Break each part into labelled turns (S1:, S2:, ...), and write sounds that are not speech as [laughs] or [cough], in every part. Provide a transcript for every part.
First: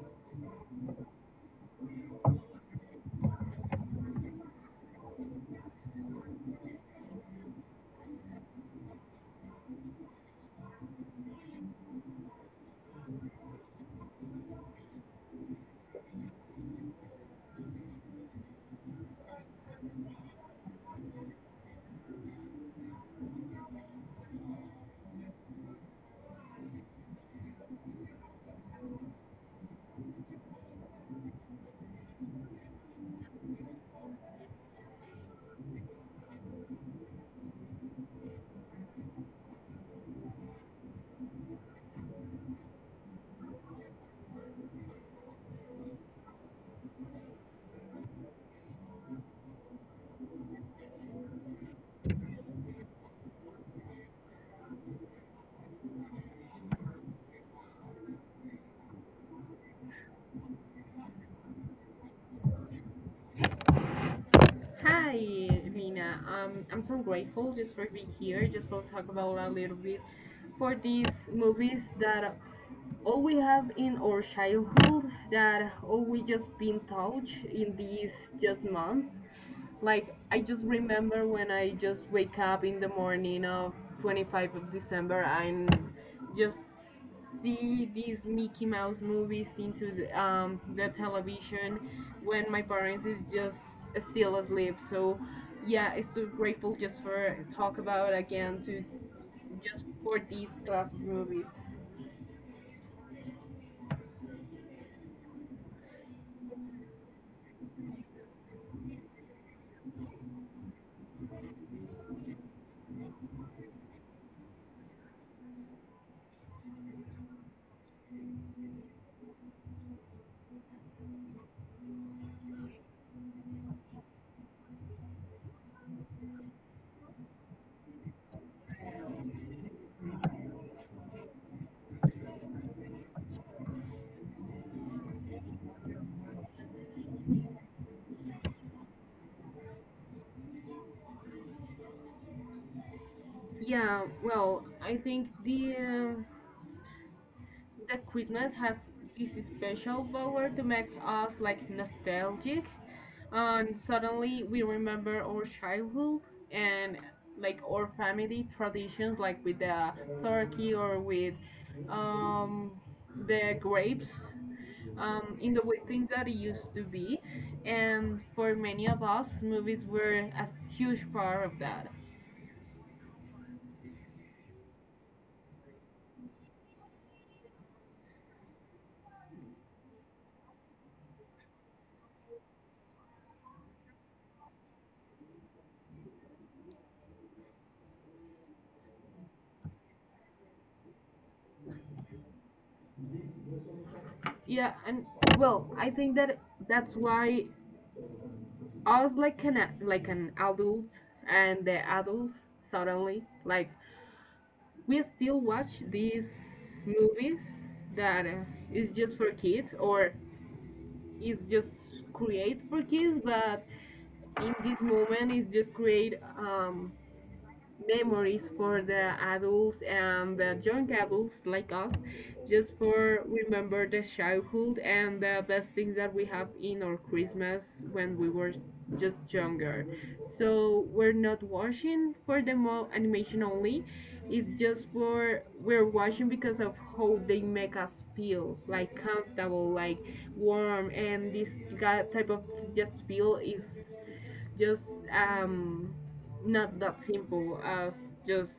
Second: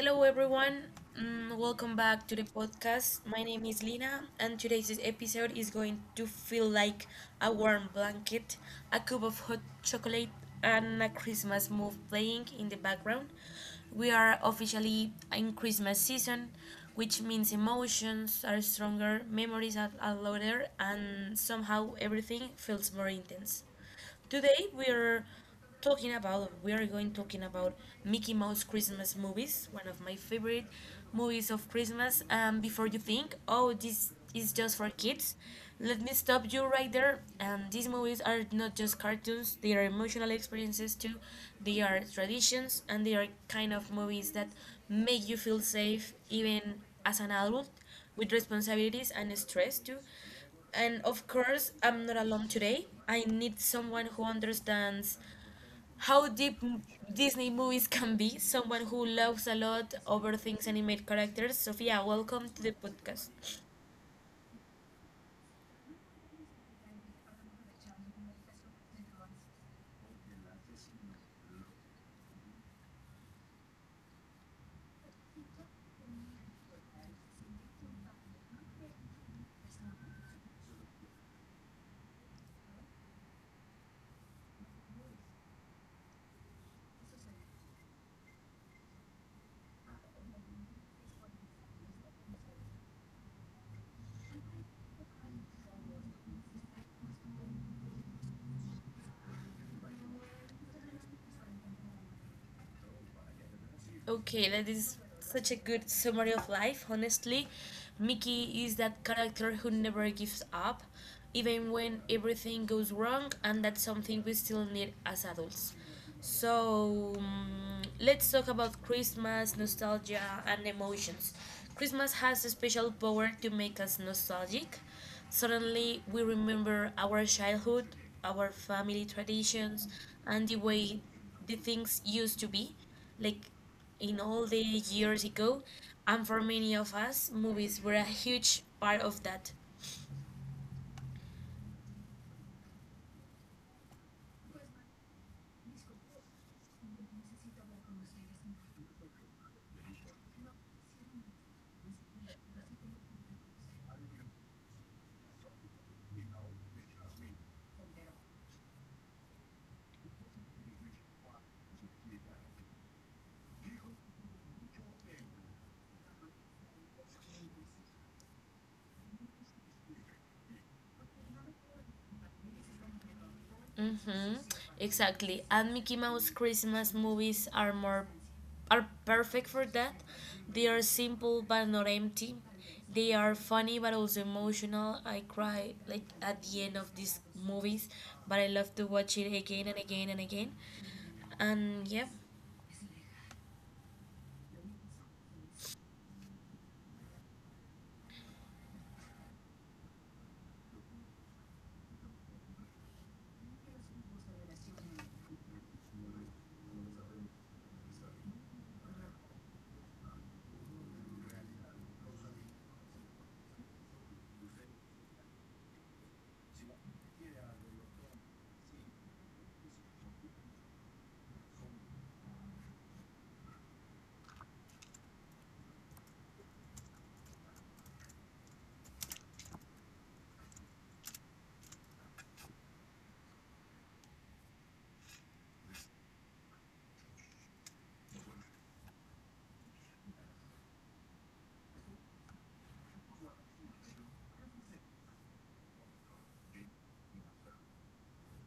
S1: hello everyone. Welcome back to the podcast. My name is Lina, and today's episode is going to feel like a warm blanket, a cup of hot chocolate, and a Christmas move playing in the background. We are officially in Christmas season, which means emotions are stronger, memories are louder, and somehow everything feels more intense. Today we are going talking about Mickey Mouse Christmas movies, one of my favorite movies of Christmas. And before you think, oh, this is just for kids, let me stop you right there. And these movies are not just cartoons; they are emotional experiences too. They are traditions, and they are kind of movies that make you feel safe even as an adult with responsibilities and stress too. And of course, I'm not alone today. I need someone who understands how Disney movies can be, someone who loves a lot over things animated characters. Sophia, welcome to the podcast.
S2: Hi, Lina. I'm so grateful just for being here. Just want to talk about a little bit for these movies that all we have in our childhood, that all we just been taught in these just months. Like I just remember when I just wake up in the morning of 25th of December and just see these Mickey Mouse movies into the television when my parents is just still asleep. So yeah, it's so grateful just for talk about again to just for these classic movies.
S1: Okay, that is such a good summary of life, honestly. Mickey is that character who never gives up, even when everything goes wrong, and that's something we still need as adults. So, let's talk about Christmas, nostalgia, and emotions. Christmas has a special power to make us nostalgic. Suddenly, we remember our childhood, our family traditions, and the way the things used to be like in all the years ago, and for many of us, movies were a huge part of that.
S2: Yeah, well, I think the Christmas has this special power to make us like nostalgic, and suddenly we remember our childhood and like our family traditions, like with the turkey or with um, the grapes, in the way things that it used to be, and for many of us movies were a huge part of that.
S1: Mm-hmm, exactly. And Mickey Mouse Christmas movies are perfect for that. They are simple but not empty. They are funny but also emotional. I cry like at the end of these movies, but I love to watch it again and again and again. And yeah.
S2: Yeah, and well, I think that's why us like an adults, and the adults suddenly like we still watch these movies that is just for kids, or is just create for kids, but in this moment it's just create memories for the adults and the young adults like us, just for remember the childhood and the best things that we have in our Christmas when we were just younger. So we're not watching for the animation only. It's just for we're watching because of how they make us feel, like comfortable, like warm, and this type of just feel is just um not that simple as just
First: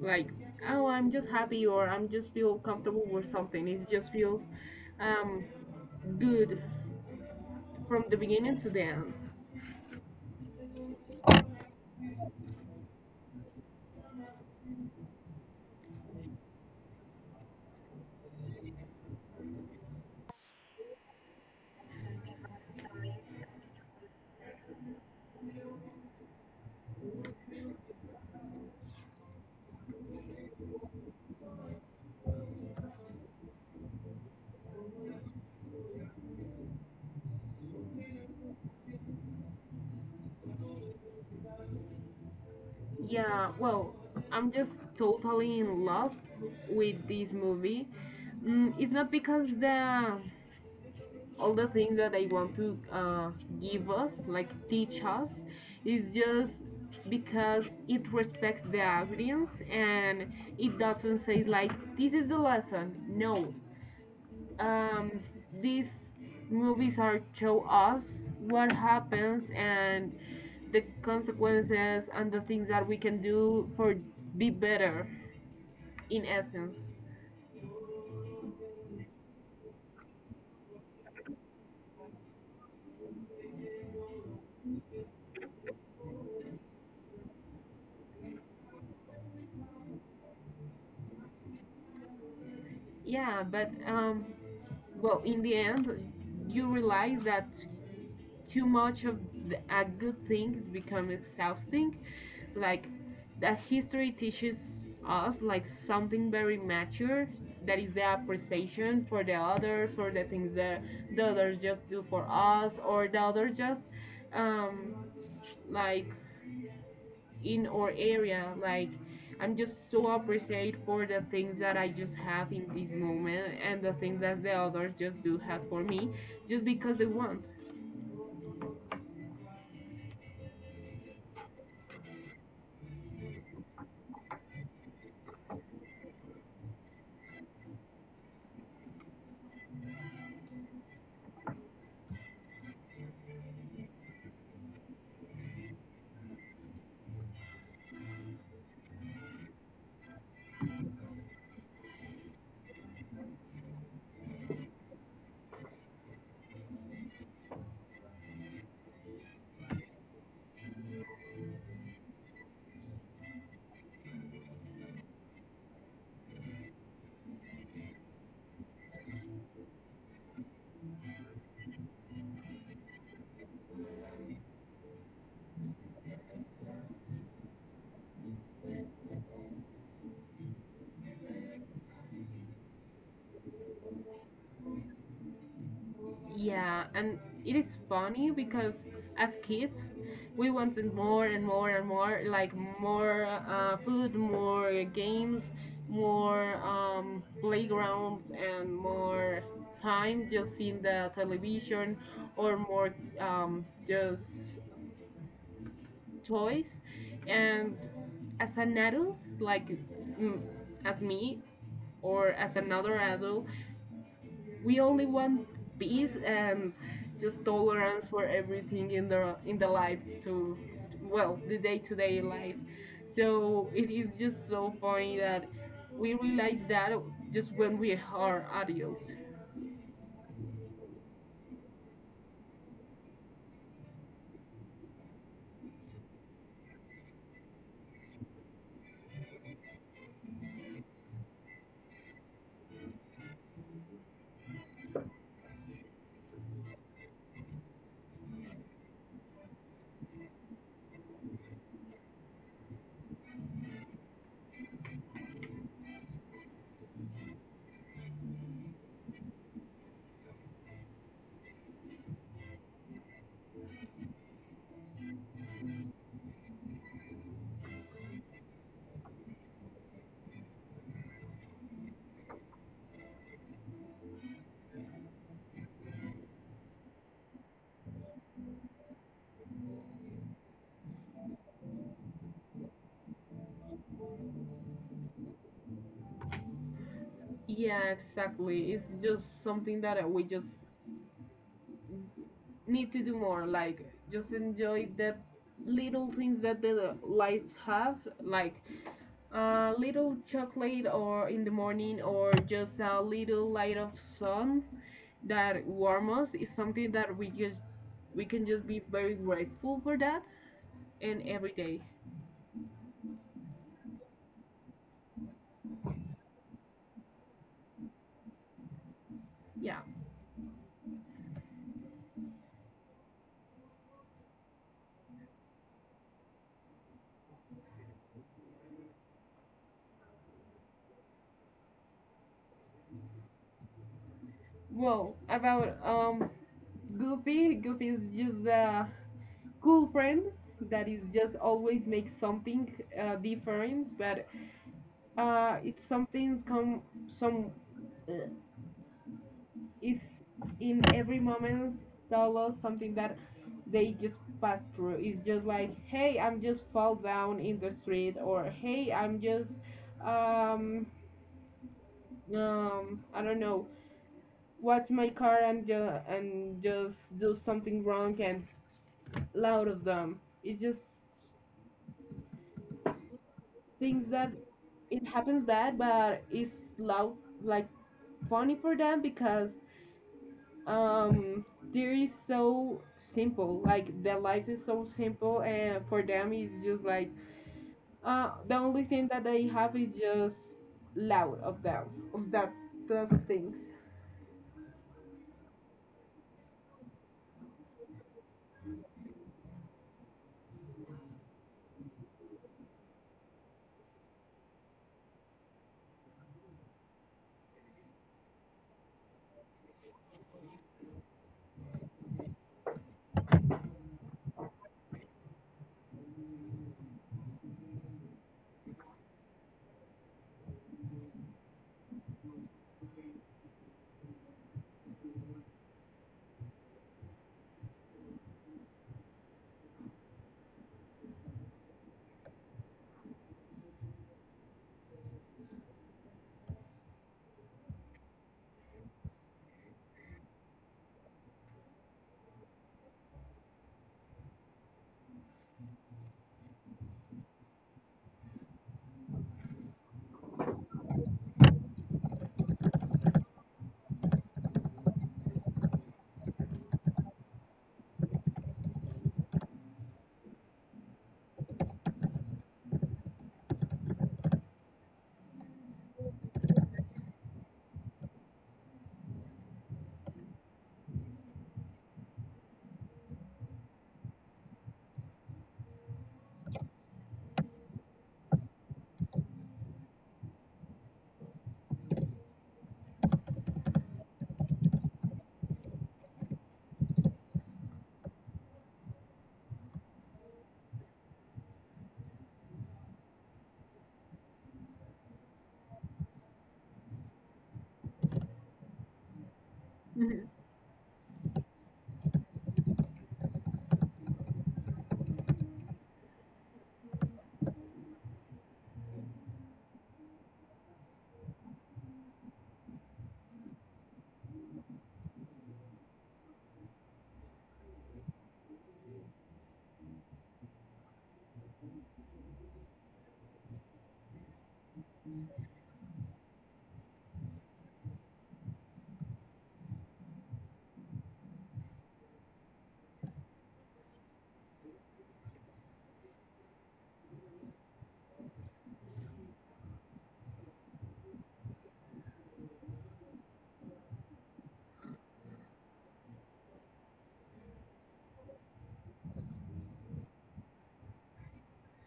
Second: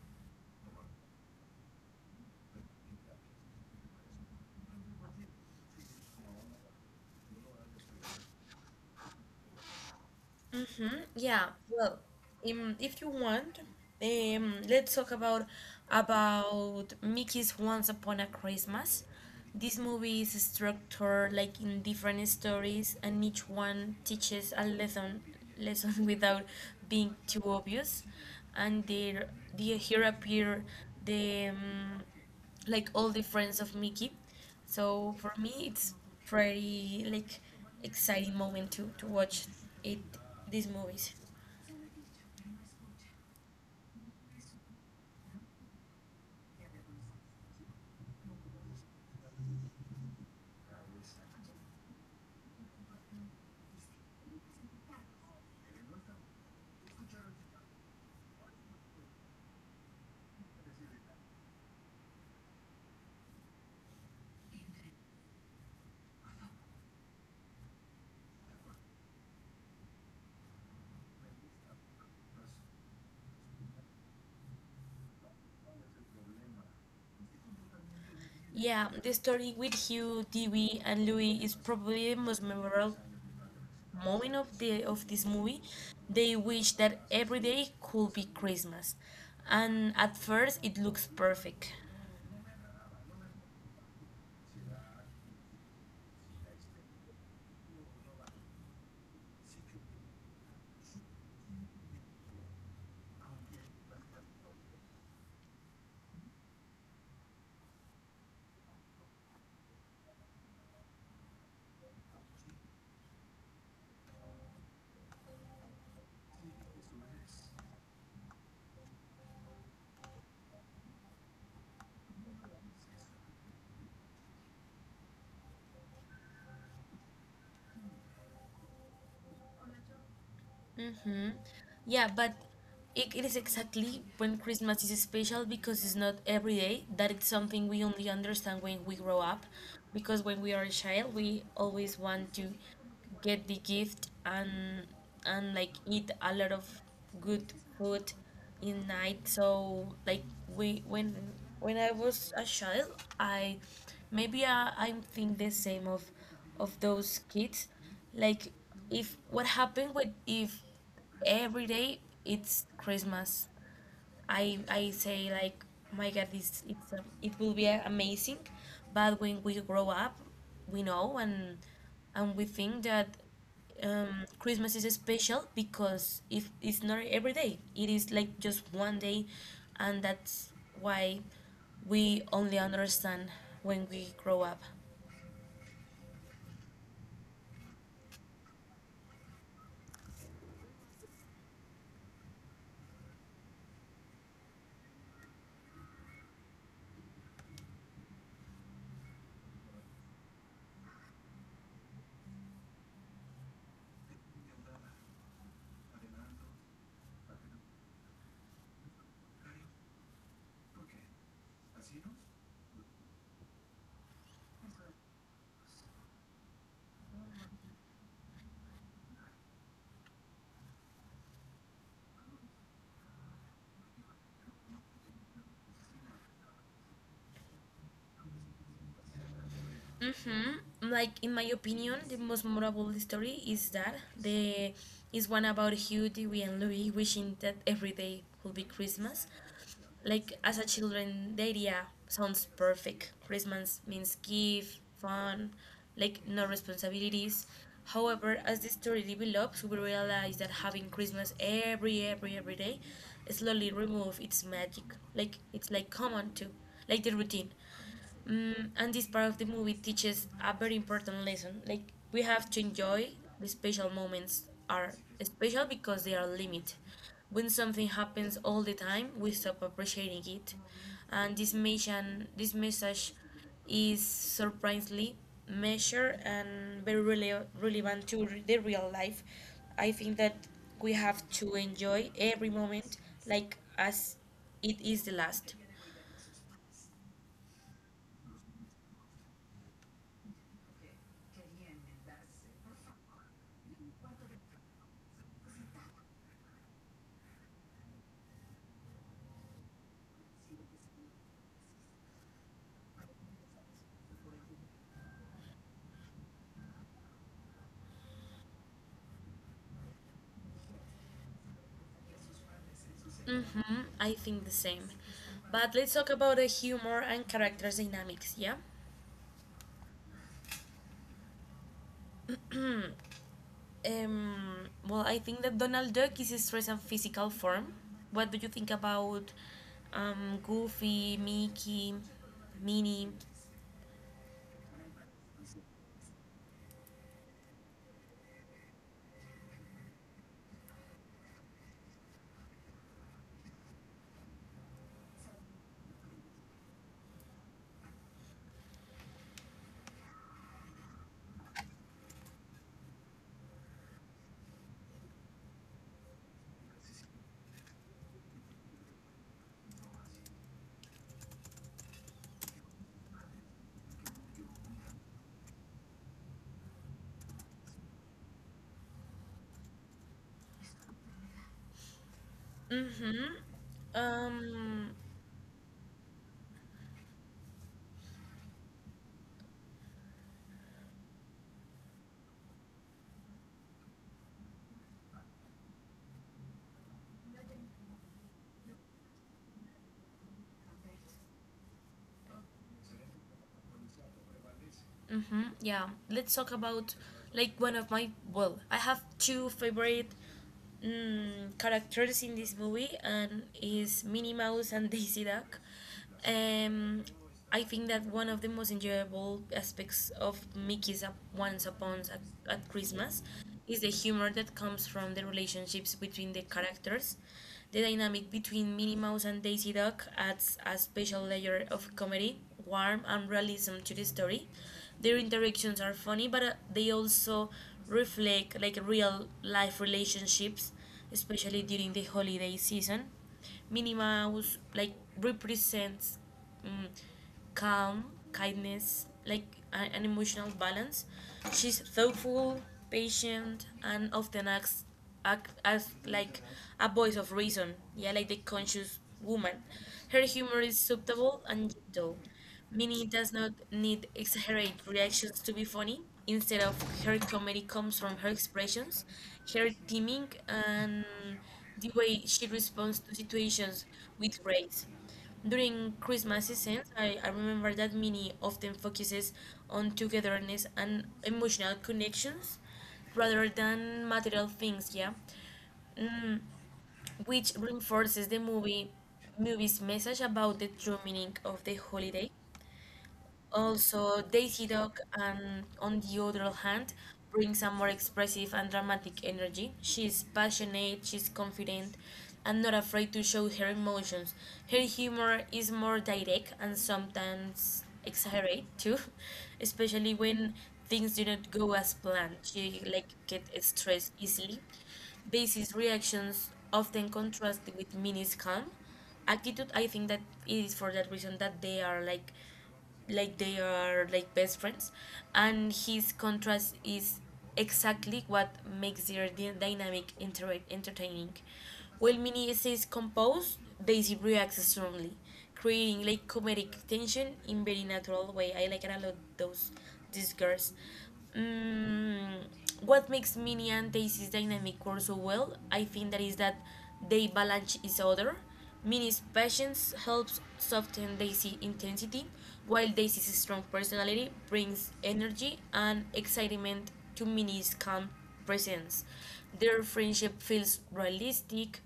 S2: like, oh, I'm just happy, or I'm just feel comfortable with something. It just feels um good from the beginning to the end.
S1: Mm-hmm. Yeah. Well, if you want, let's talk about Mickey's Once Upon a Christmas. This movie is structured like in different stories, and each one teaches a lesson [laughs] without being too obvious. And there, the here appear the like all the friends of Mickey. So for me, it's pretty like exciting moment to watch it these movies.
S2: Yeah, well, I'm just totally in love with this movie. It's not because the all the things that they want to give us, like teach us. Is just because it respects the audience, and it doesn't say like, this is the lesson. No, um, these movies are show us what happens, and the consequences, and the things that we can do for be better, in essence.
S1: Yeah, the story with Hugh, Dewey, and Louis is probably the most memorable moment of the of this movie. They wish that every day could be Christmas, and at first it looks perfect.
S2: Yeah, but well, in the end you realize that too much of a good thing becomes exhausting. Like that history teaches us like something very mature, that is the appreciation for the others, for the things that the others just do for us, or the others just um like, in our area, like, I'm just so appreciated for the things that I just have in this moment, and the things that the others just do have for me, just because they want.
S1: Mm-hmm. Yeah, but it is exactly when Christmas is special because it's not every day. That it's something we only understand when we grow up. Because when we are a child, we always want to get the gift and like eat a lot of good food in night. So like we when I was a child, I maybe I think the same of those kids. Like if what happened with if every day it's Christmas, I say like, my god, it will be amazing. But when we grow up we know, and we think that Christmas is special because if it's not every day it is like just one day, and that's why we only understand when we grow up.
S2: Yeah, and it is funny because as kids, we wanted more and more and more, like more food, more games, more playgrounds, and more time just in the television, or more just toys. And as an adult, like, mm, as me, or as another adult, we only want peace and just tolerance for everything in the life, to well the day-to-day life. So it is just so funny that we realize that just when we are adults.
S1: Mm-hmm. Like in my opinion, the most memorable story is that the is one about Hugh, Dewey, and Louie wishing that every day would be Christmas. Like as a children, the idea sounds perfect. Christmas means gift, fun, like no responsibilities. However, as the story develops, we realize that having Christmas every day slowly remove its magic. Like it's like common to like the routine. And this part of the movie teaches a very important lesson. Like we have to enjoy the special moments are special because they are limited. When something happens all the time, we stop appreciating it. And this message is surprisingly measured and very relevant to the real life. I think that we have to enjoy every moment like as it is the last.
S2: Yeah, exactly. It's just something that we just need to do more, like just enjoy the little things that the lives have, like a little chocolate or in the morning, or just a little light of sun that warm us, is something that we can just be very grateful for, that and every day.
S1: Mm-hmm, I think the same. But let's talk about the humor and characters dynamics, yeah?
S2: Yeah,
S1: Hmm, Um, well, I think that Donald Duck is stressed in physical form. What do you think about Goofy, Mickey, Minnie?
S2: well, about Goofy, is just a cool friend that is just always makes something different. But it's something come some. Uh, is in every moment tell us something that they just pass through. It's just like, hey, I'm just fall down in the street, or hey, I'm just um I don't know, watch my car, and and just do something wrong and loud of them. It just
S1: Mm-hmm.
S2: things that
S1: Um,
S2: it happens bad, but it's loud like funny for them, because um there is so simple, like their life is so simple, and for them it's just like, the only thing that they have is just loud of them, of that class of things.
S1: mm-hmm, yeah. Let's talk about like one of my, well, I have two favorite characters in this movie and is Minnie Mouse and [laughs] Daisy Duck. Um, I think that one of the most enjoyable aspects of Mickey's Up Once Upon a, at Christmas is the humor that comes from the relationships between the characters. The dynamic between Minnie Mouse and Daisy Duck adds a special layer of comedy, warmth, and realism to the story. Their interactions are funny, but they also reflect like real life relationships, especially during the holiday season. Minnie Mouse like represents mm, calm, kindness, like an emotional balance. She's thoughtful, patient, and often acts act as like a voice of reason. Yeah, like the conscious woman. Her humor is subtle and gentle, meaning it does not need exaggerate reactions to be funny. Instead of her comedy comes from her expressions, her timing, and the way she responds to situations with grace. During Christmas seasons, I remember that Mini often focuses on togetherness and emotional connections rather than material things, yeah. Mm, which reinforces the movie's message about the true meaning of the holiday. Also, Daisy Dog, and on the other hand, brings a more expressive and dramatic energy. She is passionate, she's confident, and not afraid to show her emotions. Her humor is more direct and sometimes exaggerate too, [laughs] especially when
S2: [laughs]
S1: things do not go as planned. She like get stressed easily. Daisy's reactions often contrast with Minnie's calm attitude. I think that it is for that reason that they are like they are like best friends, and his contrast is exactly what makes their dynamic entertaining. While Minnie is composed, Daisy reacts strongly, creating like comedic tension in very natural way. I like it a lot those these girls. mm, what makes Minnie and Daisy's dynamic work so well, I think, that is that they balance each other. Minnie's patience helps soften Daisy's intensity, while Daisy's strong personality brings energy and excitement to Minnie's calm presence. Their friendship feels realistic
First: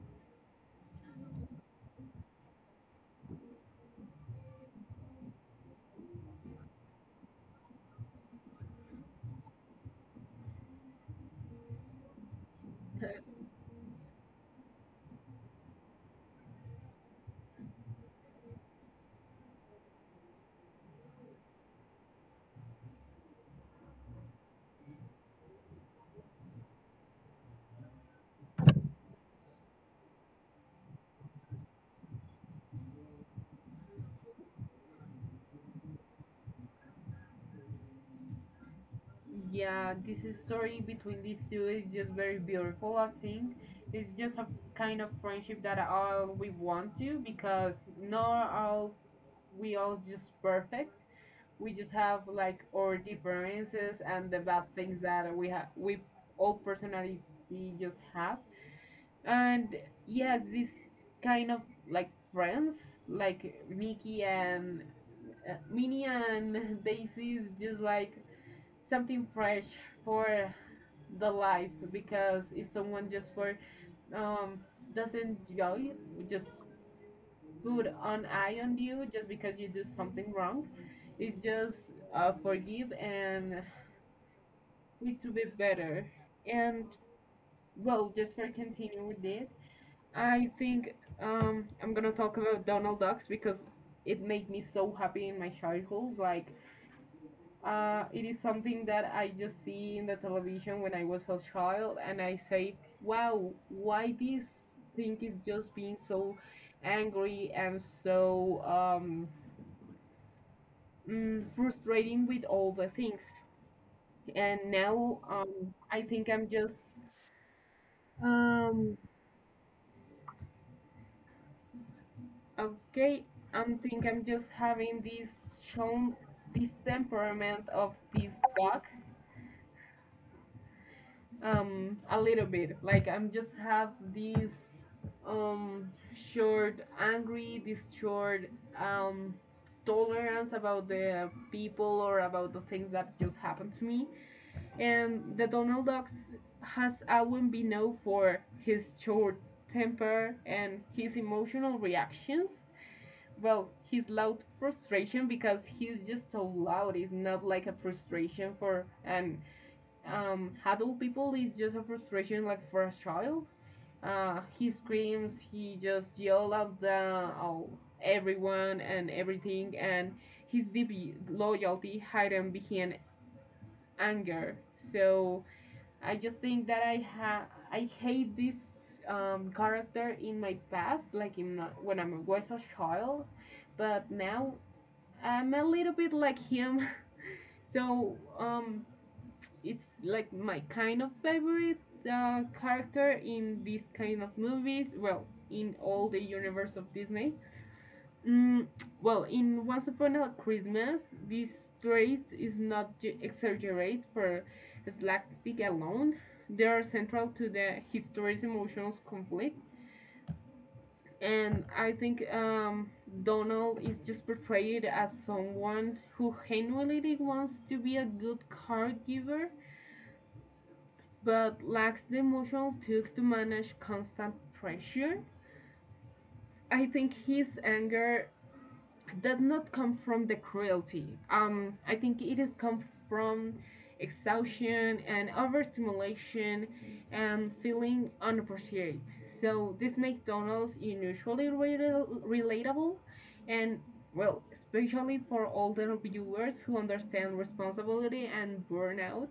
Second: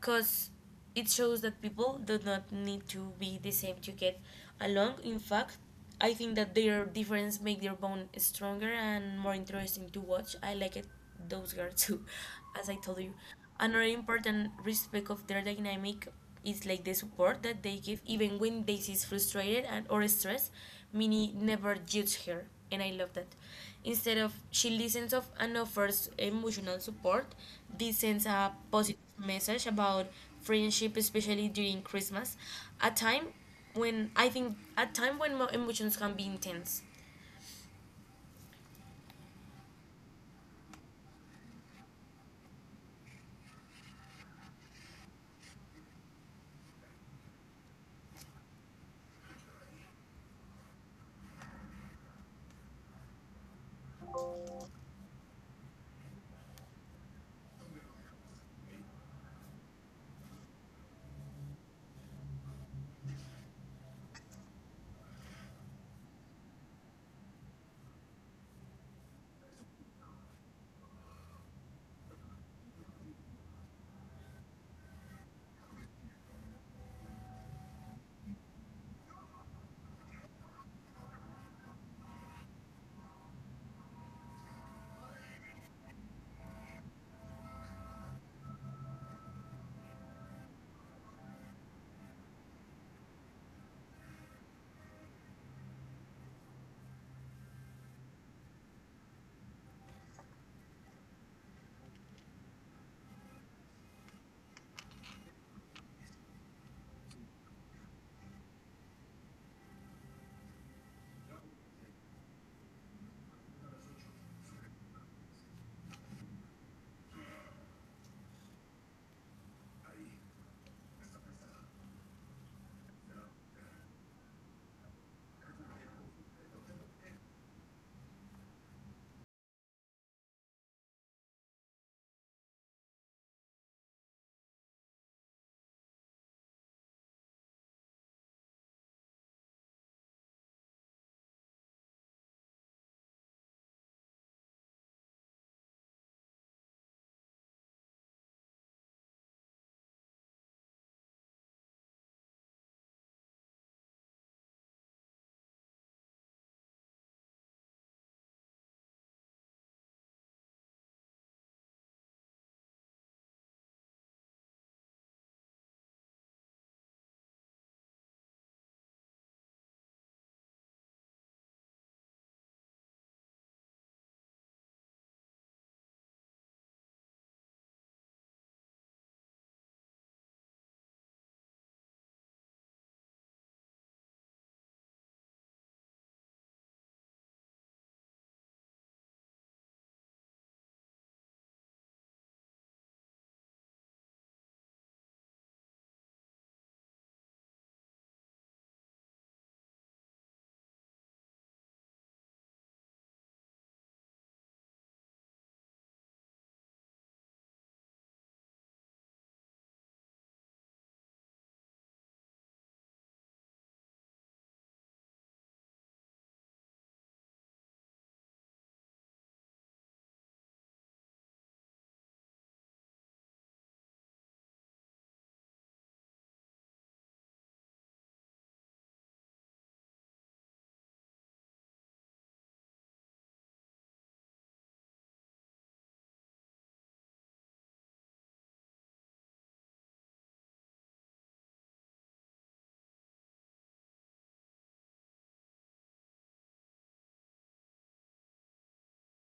S1: because it shows that people do not need to be the same to get along. In fact, I think that their difference make their bond stronger and more interesting to watch. I like it those girls too, [laughs] as I told you. Another important respect of their dynamic is like the support that they give even when Daisy is frustrated and or stressed. Minnie never judges her, and I love that. Instead of she listens of and offers emotional support, this sends a positive message about friendship, especially during Christmas, a time when I think at time when my emotions can be intense.
S2: Yeah, this is story between these two is just very beautiful, I think. It's just a kind of friendship that all we want to, because not all we all just perfect. We just have like our differences, and the bad things that we have, we all personality just have. And yes, this kind of like friends, like Mickey and Minnie and [laughs] Daisy, is just like something fresh for the life. Because if someone just for um doesn't enjoy, just put an eye on you just because you do something wrong, it's just forgive and little bit better. And well, just for continue with this, I think I'm gonna talk about Donald Ducks, because it made me so happy in my childhood. Like, it is something that I just see in the television when I was a child, and I say, wow, why this thing is just being so angry and so frustrating with all the things. And now I think I'm just um, okay, I'm think I'm just having this shown, this temperament of this dog a little bit. Like I'm just have this um short angry, this short um tolerance about the people, or about the things that just happened to me. And the Donald Ducks has always been known for his short temper and his emotional reactions, well his loud frustration, because he's just so loud. It's not like a frustration for an adult people, it's just a frustration like for a child. He screams, he just yell at everyone and everything, and his deep loyalty hidden behind anger. So I just think that I hate this character in my past, like in when I was a child. But now I'm a little bit like him, [laughs] so it's like my kind of favorite character in these kind of movies. Well, in all the universe of Disney. Mm, well, in Once Upon a Christmas, this trait is not exaggerated for slapstick alone. They are central to the his story's emotional conflict. And I think Donald is just portrayed as someone who genuinely wants to be a good caregiver, but lacks the emotional tools to manage constant pressure. I think his anger does not come from the cruelty. I think it has come from exhaustion and overstimulation and feeling unappreciated. So this makes Donald's unusually relatable, and well, especially for older viewers who understand responsibility and burnout.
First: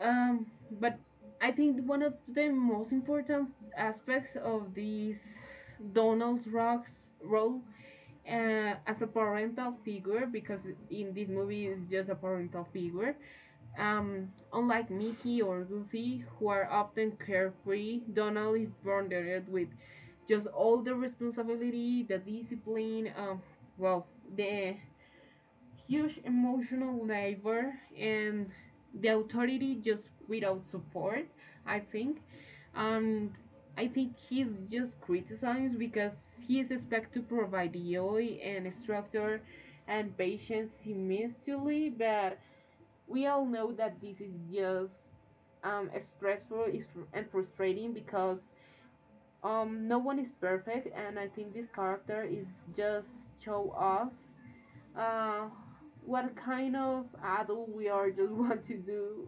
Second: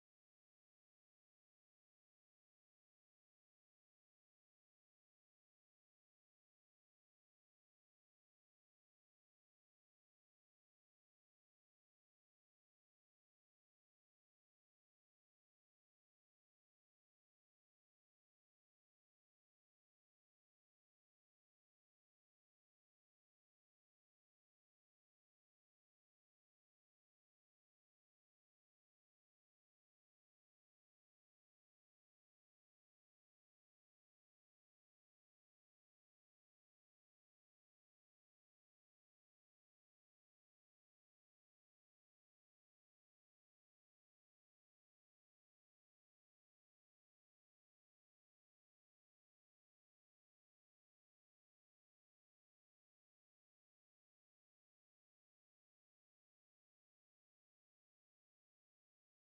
S2: Um, but I think one of the most important aspects of these Donald's Rock's role, as a parental figure, because in this movie it's just a parental figure. Unlike Mickey or Goofy, who are often carefree, Donald is burdened with just all the responsibility, the discipline, well, the huge emotional labor and the authority, just without support, I think. and he's just criticized because he is expected to provide the joy and structure and patience simultaneously. But we all know that this is just um, stressful and frustrating, because no one is perfect. And I think this character is just show us uh, what kind of adult we are just [laughs] want to do,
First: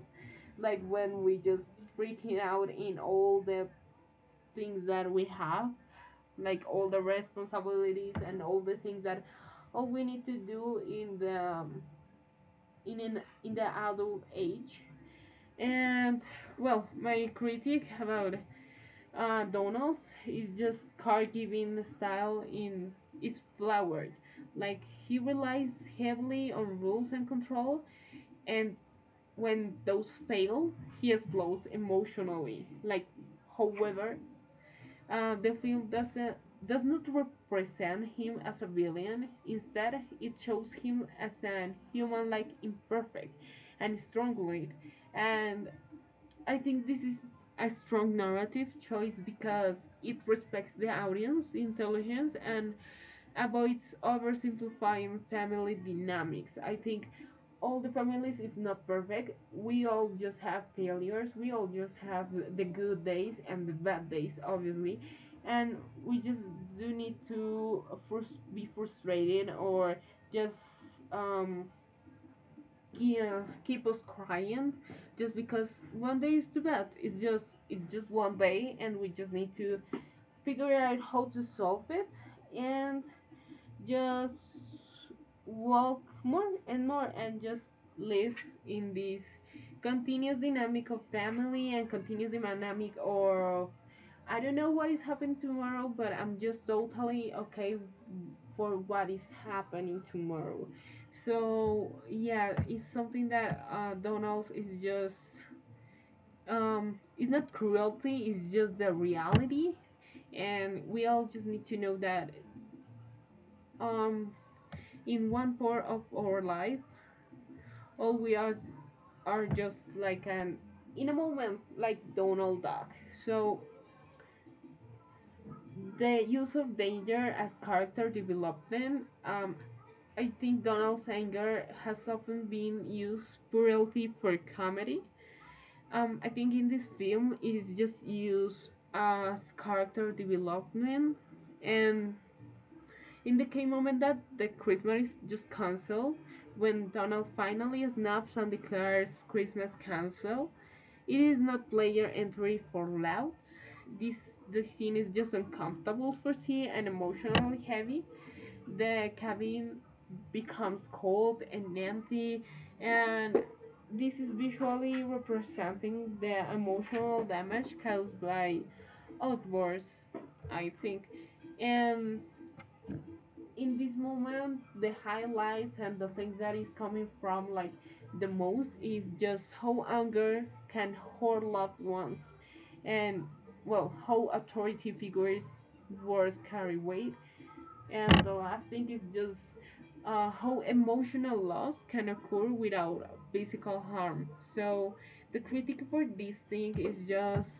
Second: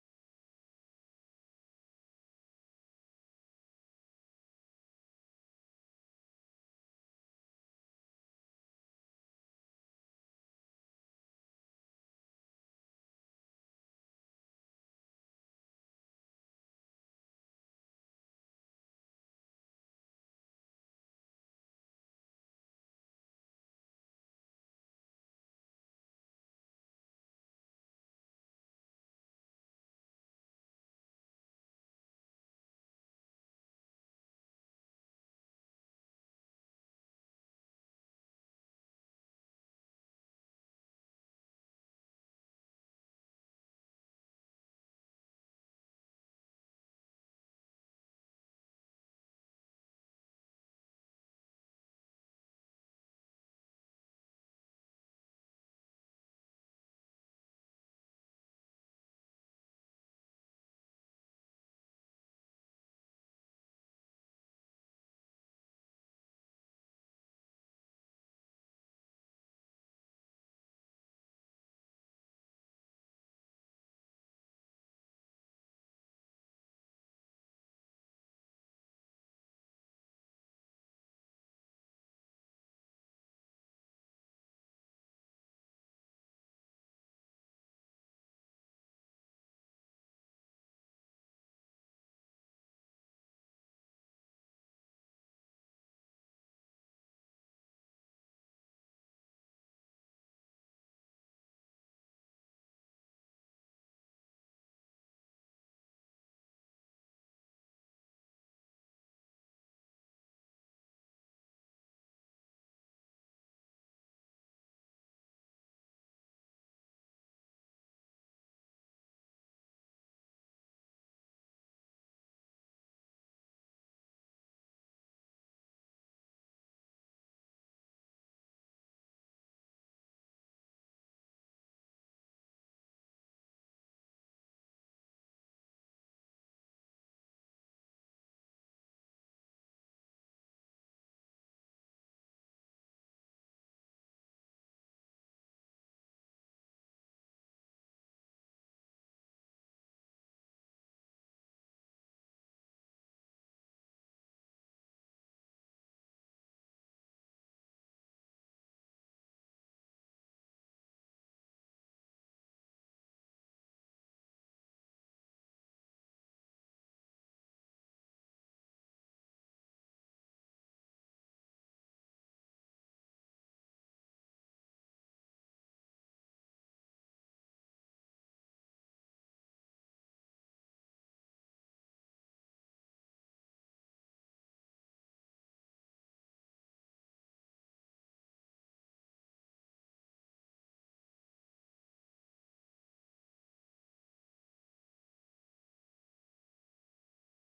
S2: like when we just freaking out in all the things that we have, like all the responsibilities and all the things that all we need to do in the adult age. And well, my critique about Donald's is just car giving style in is flowered. Like he relies heavily on rules and control, and when those fail, he explodes emotionally. Like, however, the film does not represent him as a villain. Instead, it shows him as an human-like, imperfect, and strong lead. And I think this is a strong narrative choice, because it respects the audience intelligence and avoids oversimplifying family dynamics. I think all the families is not perfect. We all just have failures. We all just have the good days and the bad days, obviously. And we just do need to frus- be frustrated, or just um, yeah, keep us crying just because one day is too bad. It's just one day, and we just need to figure out how to solve it. And just walk more and more, and just live in this continuous dynamic of family, and continuous dynamic, or I don't know what is happening tomorrow, but I'm just totally okay for what is happening tomorrow. So yeah, it's something that Donald's is just, it's not cruelty, it's just the reality, and we all just need to know that um, in one part of our life, all we are just like an in a moment, like Donald Duck. So the use of danger as character development. I think Donald's anger has often been used purely for comedy. I think in this film it is just used as character development, and in the key moment that the Christmas is just cancelled, when Donald finally snaps and declares Christmas cancelled, it is not player entry for louds. This The scene is just uncomfortable for T and emotionally heavy. The cabin becomes cold and empty, and this is visually representing the emotional damage caused by outbursts, I think. And in this moment the highlights and the thing that is coming from like the most is just how anger can hurt loved ones, and well how authority figures words carry weight, and the last thing is just how emotional loss can occur without physical harm. So the critic for this thing is just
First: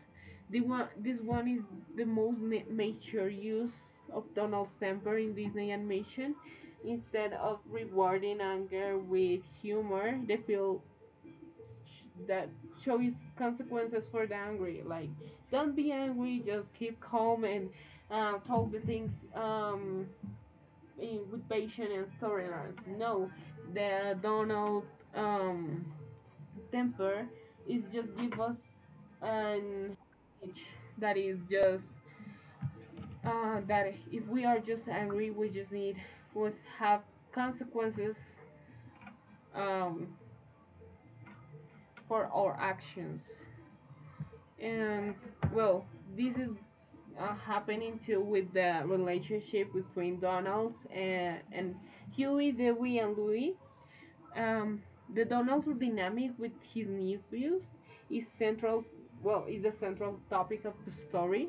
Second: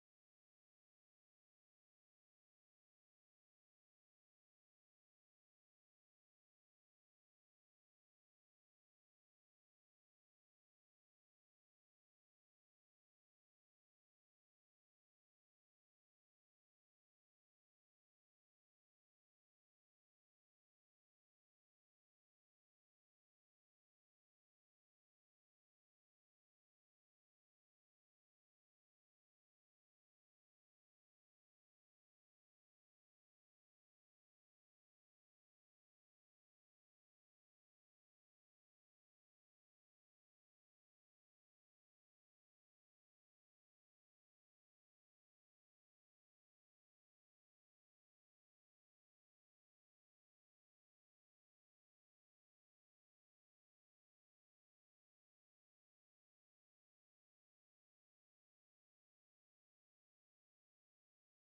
S2: the one. This one is the most mature use of Donald Stamper in Disney animation. Instead of rewarding anger with humor, they feel sh- that shows consequences for the angry. Like don't be angry, just keep calm and talk the things. With patience and tolerance. No, the Donald um, temper is just give us an itch that is just that if we are just angry, we just need must have consequences um, for our actions. And well, this is happening too with the relationship between Donald and Huey, Dewey, and Louie. Um, the Donald's dynamic with his nephews is central. Well, is the central topic of the story.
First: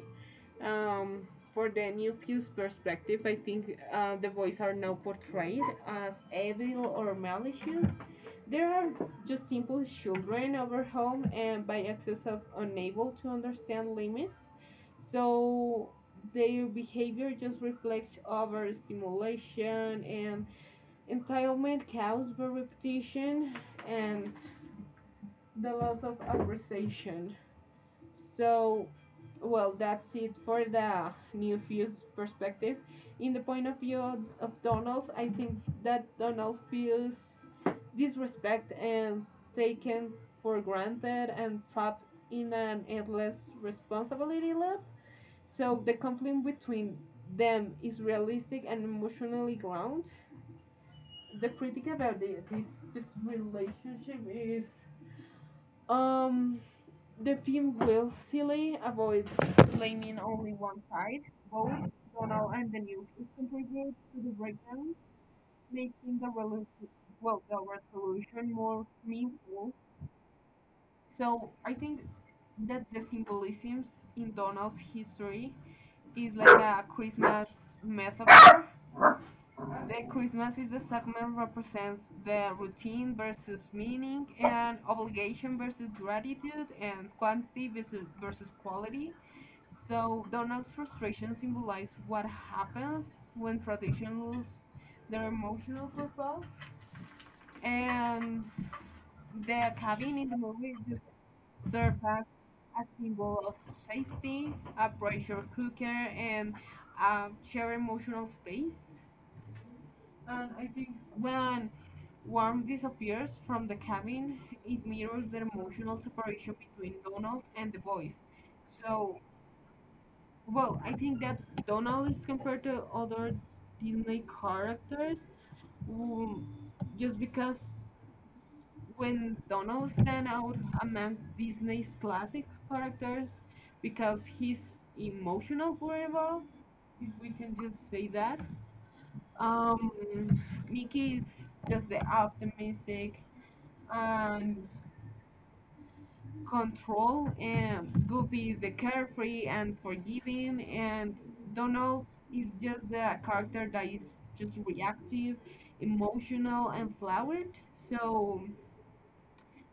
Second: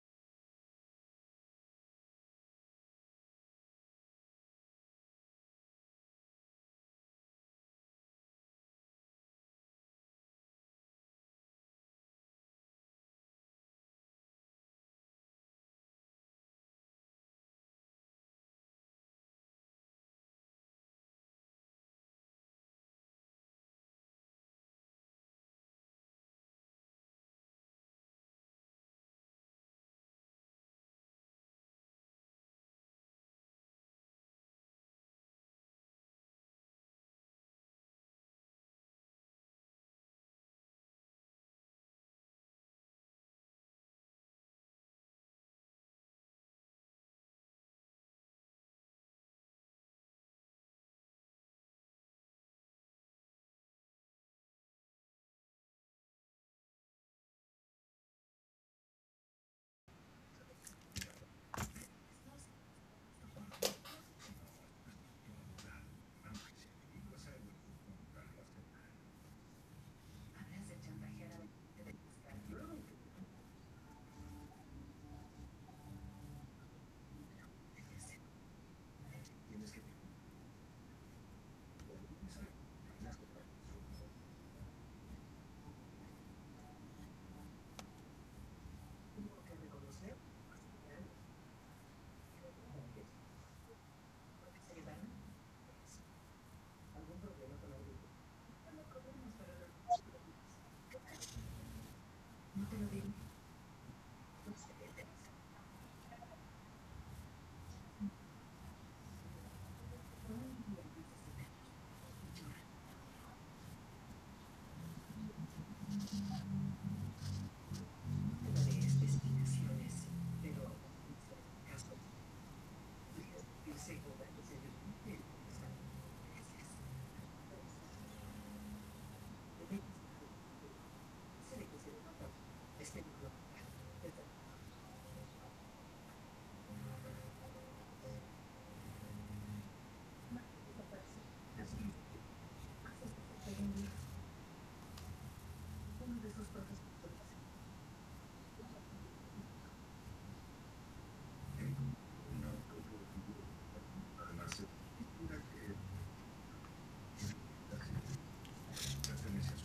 S2: Um, for the nephew's perspective, I think the boys are now portrayed as evil or malicious. They are just simple children overwhelmed and by excess of unable to understand limits. So their behavior just reflects overstimulation and entitlement cows by repetition and the loss of appreciation. So, well, that's it for the new fuse perspective. In the point of view of Donald, I think that Donald feels disrespect and taken for granted and trapped in an endless responsibility loop. So the conflict between them is realistic and emotionally grounded. The critic about the, this relationship is, um the film willfully avoids blaming only one side. Both Donald and the new kids contribute to the breakdown, making the resolution more meaningful. So I think that the symbolisms in Donald's history is like a Christmas metaphor. The Christmas is the segment represents the routine versus meaning and obligation versus gratitude and quantity versus quality. So Donald's frustration symbolizes what happens when tradition loses their emotional purpose, and the cabin in the movie just serves as a symbol of safety, a pressure cooker, and a shared emotional space. And I think when warm disappears from the cabin, it mirrors the emotional separation between Donald and the boys. So, well, I think that Donald is compared to other Disney characters, um, just because when Donald stand out among Disney's classic characters because he's emotional forever, if we can just say that. Um, Mickey is just the optimistic and control, and Goofy is the carefree and forgiving, and Donald is just the character that is just reactive, emotional, and flowered. So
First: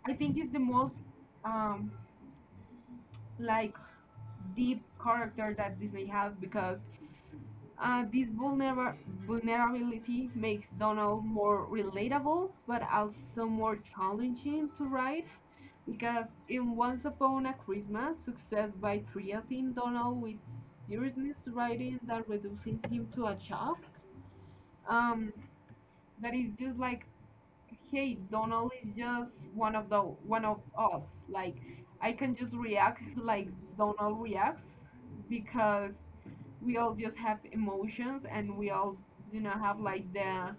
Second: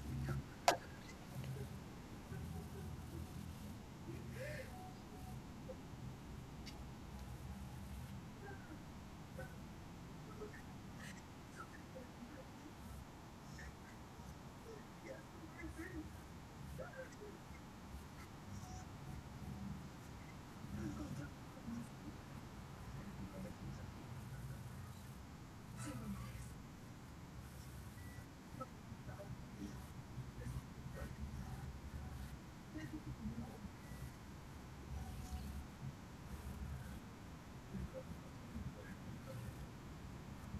S2: I think it's the most um, like deep character that Disney has because this vulnerability makes Donald more relatable, but also more challenging to write, because in Once Upon a Christmas, success by treating Donald with seriousness writing that reducing him to a child. Um, that is just like, hey, Donald is just one of us. Like, I can just react like Donald reacts, because we all just have emotions, and we all have like the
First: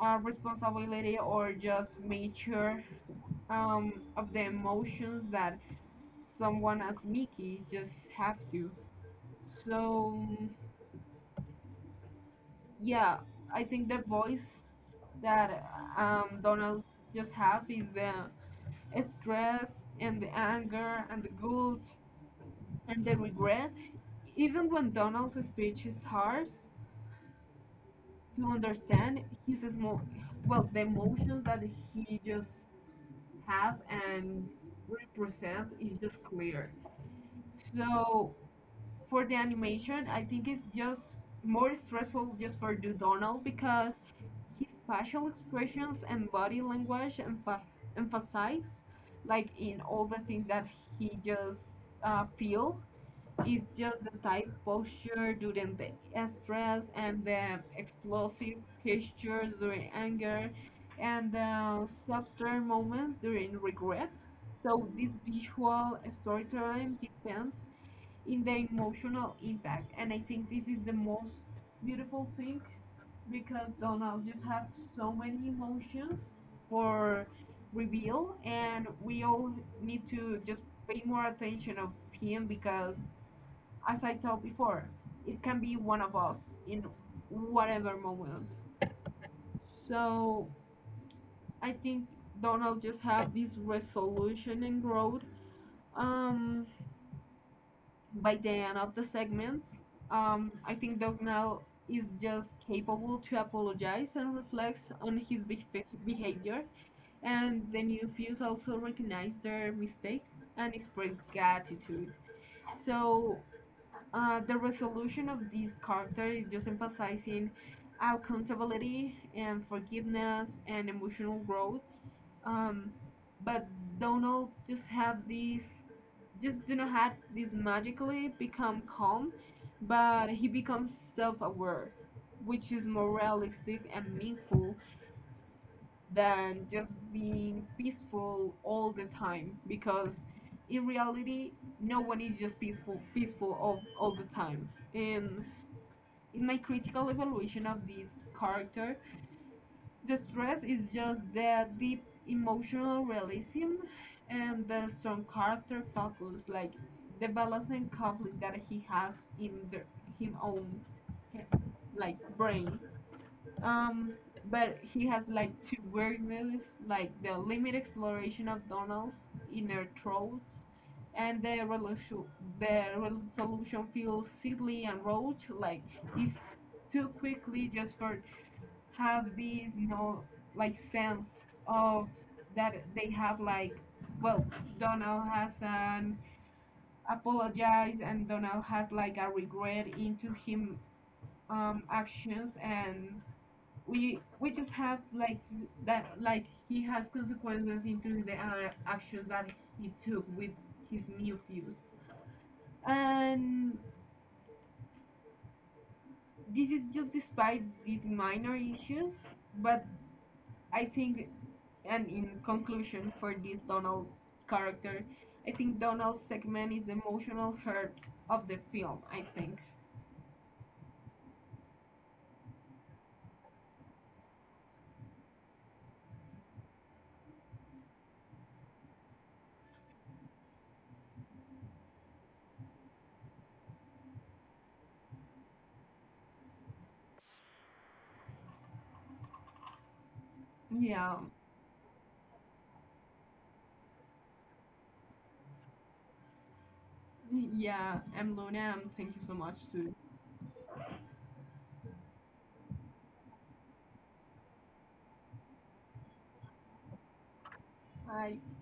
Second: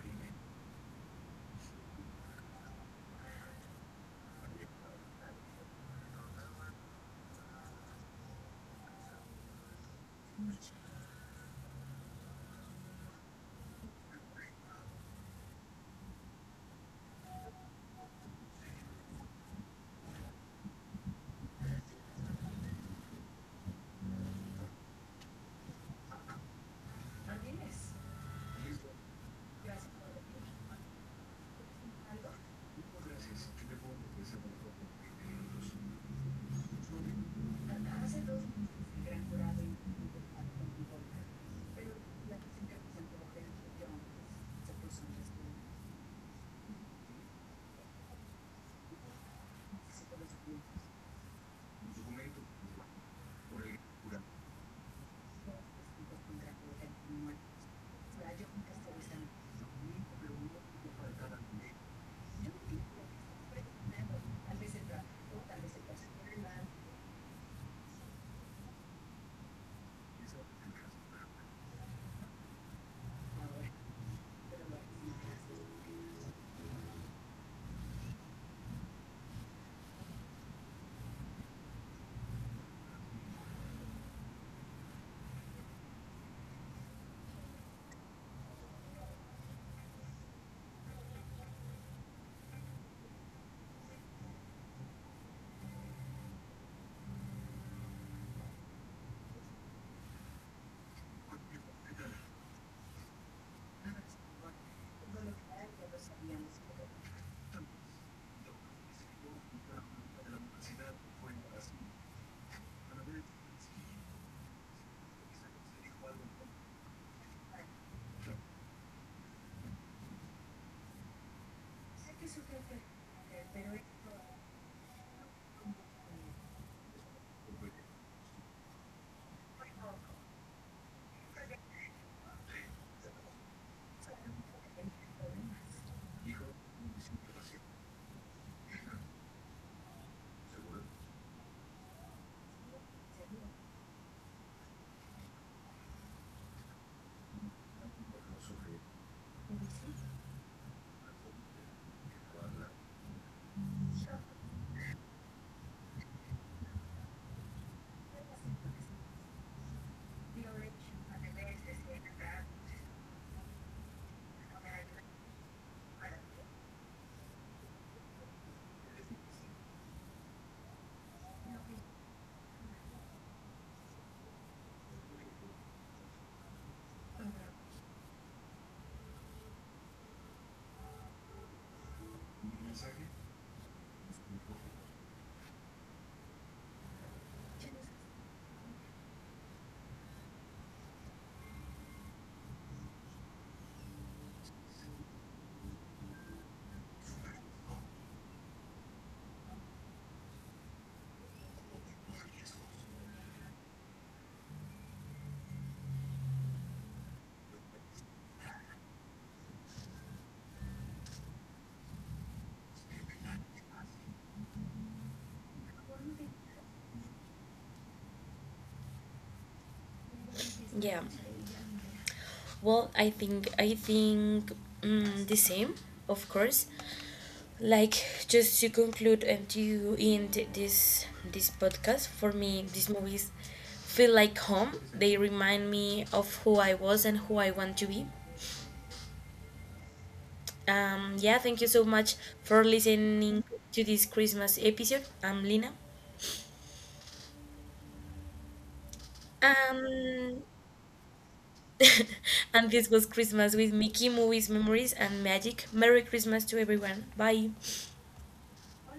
S2: responsibility or just mature of the emotions that someone as Mickey just have to. So yeah, I think the voice that Donald just have is the stress and the anger and the guilt and the regret. Even when Donald's speech is harsh, to understand his the emotions that he just have and represent is just clear. So for the animation I think it's just more stressful just for do Donald, because his facial expressions and body language emphasize like in all the things that he just feel. It's just the tight posture during the stress, and the explosive gestures during anger, and the softer moments during regret. So this visual storytelling depends in the emotional impact, and I think this is the most beautiful thing, because Donald just have so many emotions for reveal, and we all need to just pay more attention of him, because as I told before, it can be one of us in whatever moment. So I think Donald just have this resolution and growth. Um, by the end of the segment, I think Donald is just capable to apologize and reflects on his behavior. And the new fuse also recognize their mistakes and express gratitude. So the resolution of this character is just emphasizing accountability and forgiveness and emotional growth. Um, but Donald just have these, just do not have this magically become calm, but he becomes self-aware, which is more realistic and meaningful than just being peaceful all the time, because in reality no one is just peaceful all the time. And in my critical evaluation of this character, the stress is just the deep emotional realism and the strong character focus, like the balance and conflict that he has in his own like brain, um, but he has like two work movies, like the Limit Exploration of Donald's Inner Throats and the resolution. The resolution feels silly and roach, like it's too quickly just for have these, like sense of that they have like, well, Donald has an apologize, and Donald has like a regret into him, actions. And we just have like that like he has consequences into the actions that he took with his new views. And this is just despite these minor issues, but I think and in conclusion for this Donald character, I think Donald's segment is the emotional heart of the film, I think.
S1: Yeah. Well, I think the same, of course. Like just to conclude and to end this podcast for me, these movies feel like home. They remind me of who I was and who I want to be. Yeah,
S2: Yeah.
S1: thank you so much for listening to this Christmas episode. I'm Lina.
S2: Yeah I'm Luna, and thank you so much too.
S1: Um, [laughs] and this was Christmas with Mickey, movies, memories, and magic. Merry Christmas to everyone. Bye.
S2: Bye.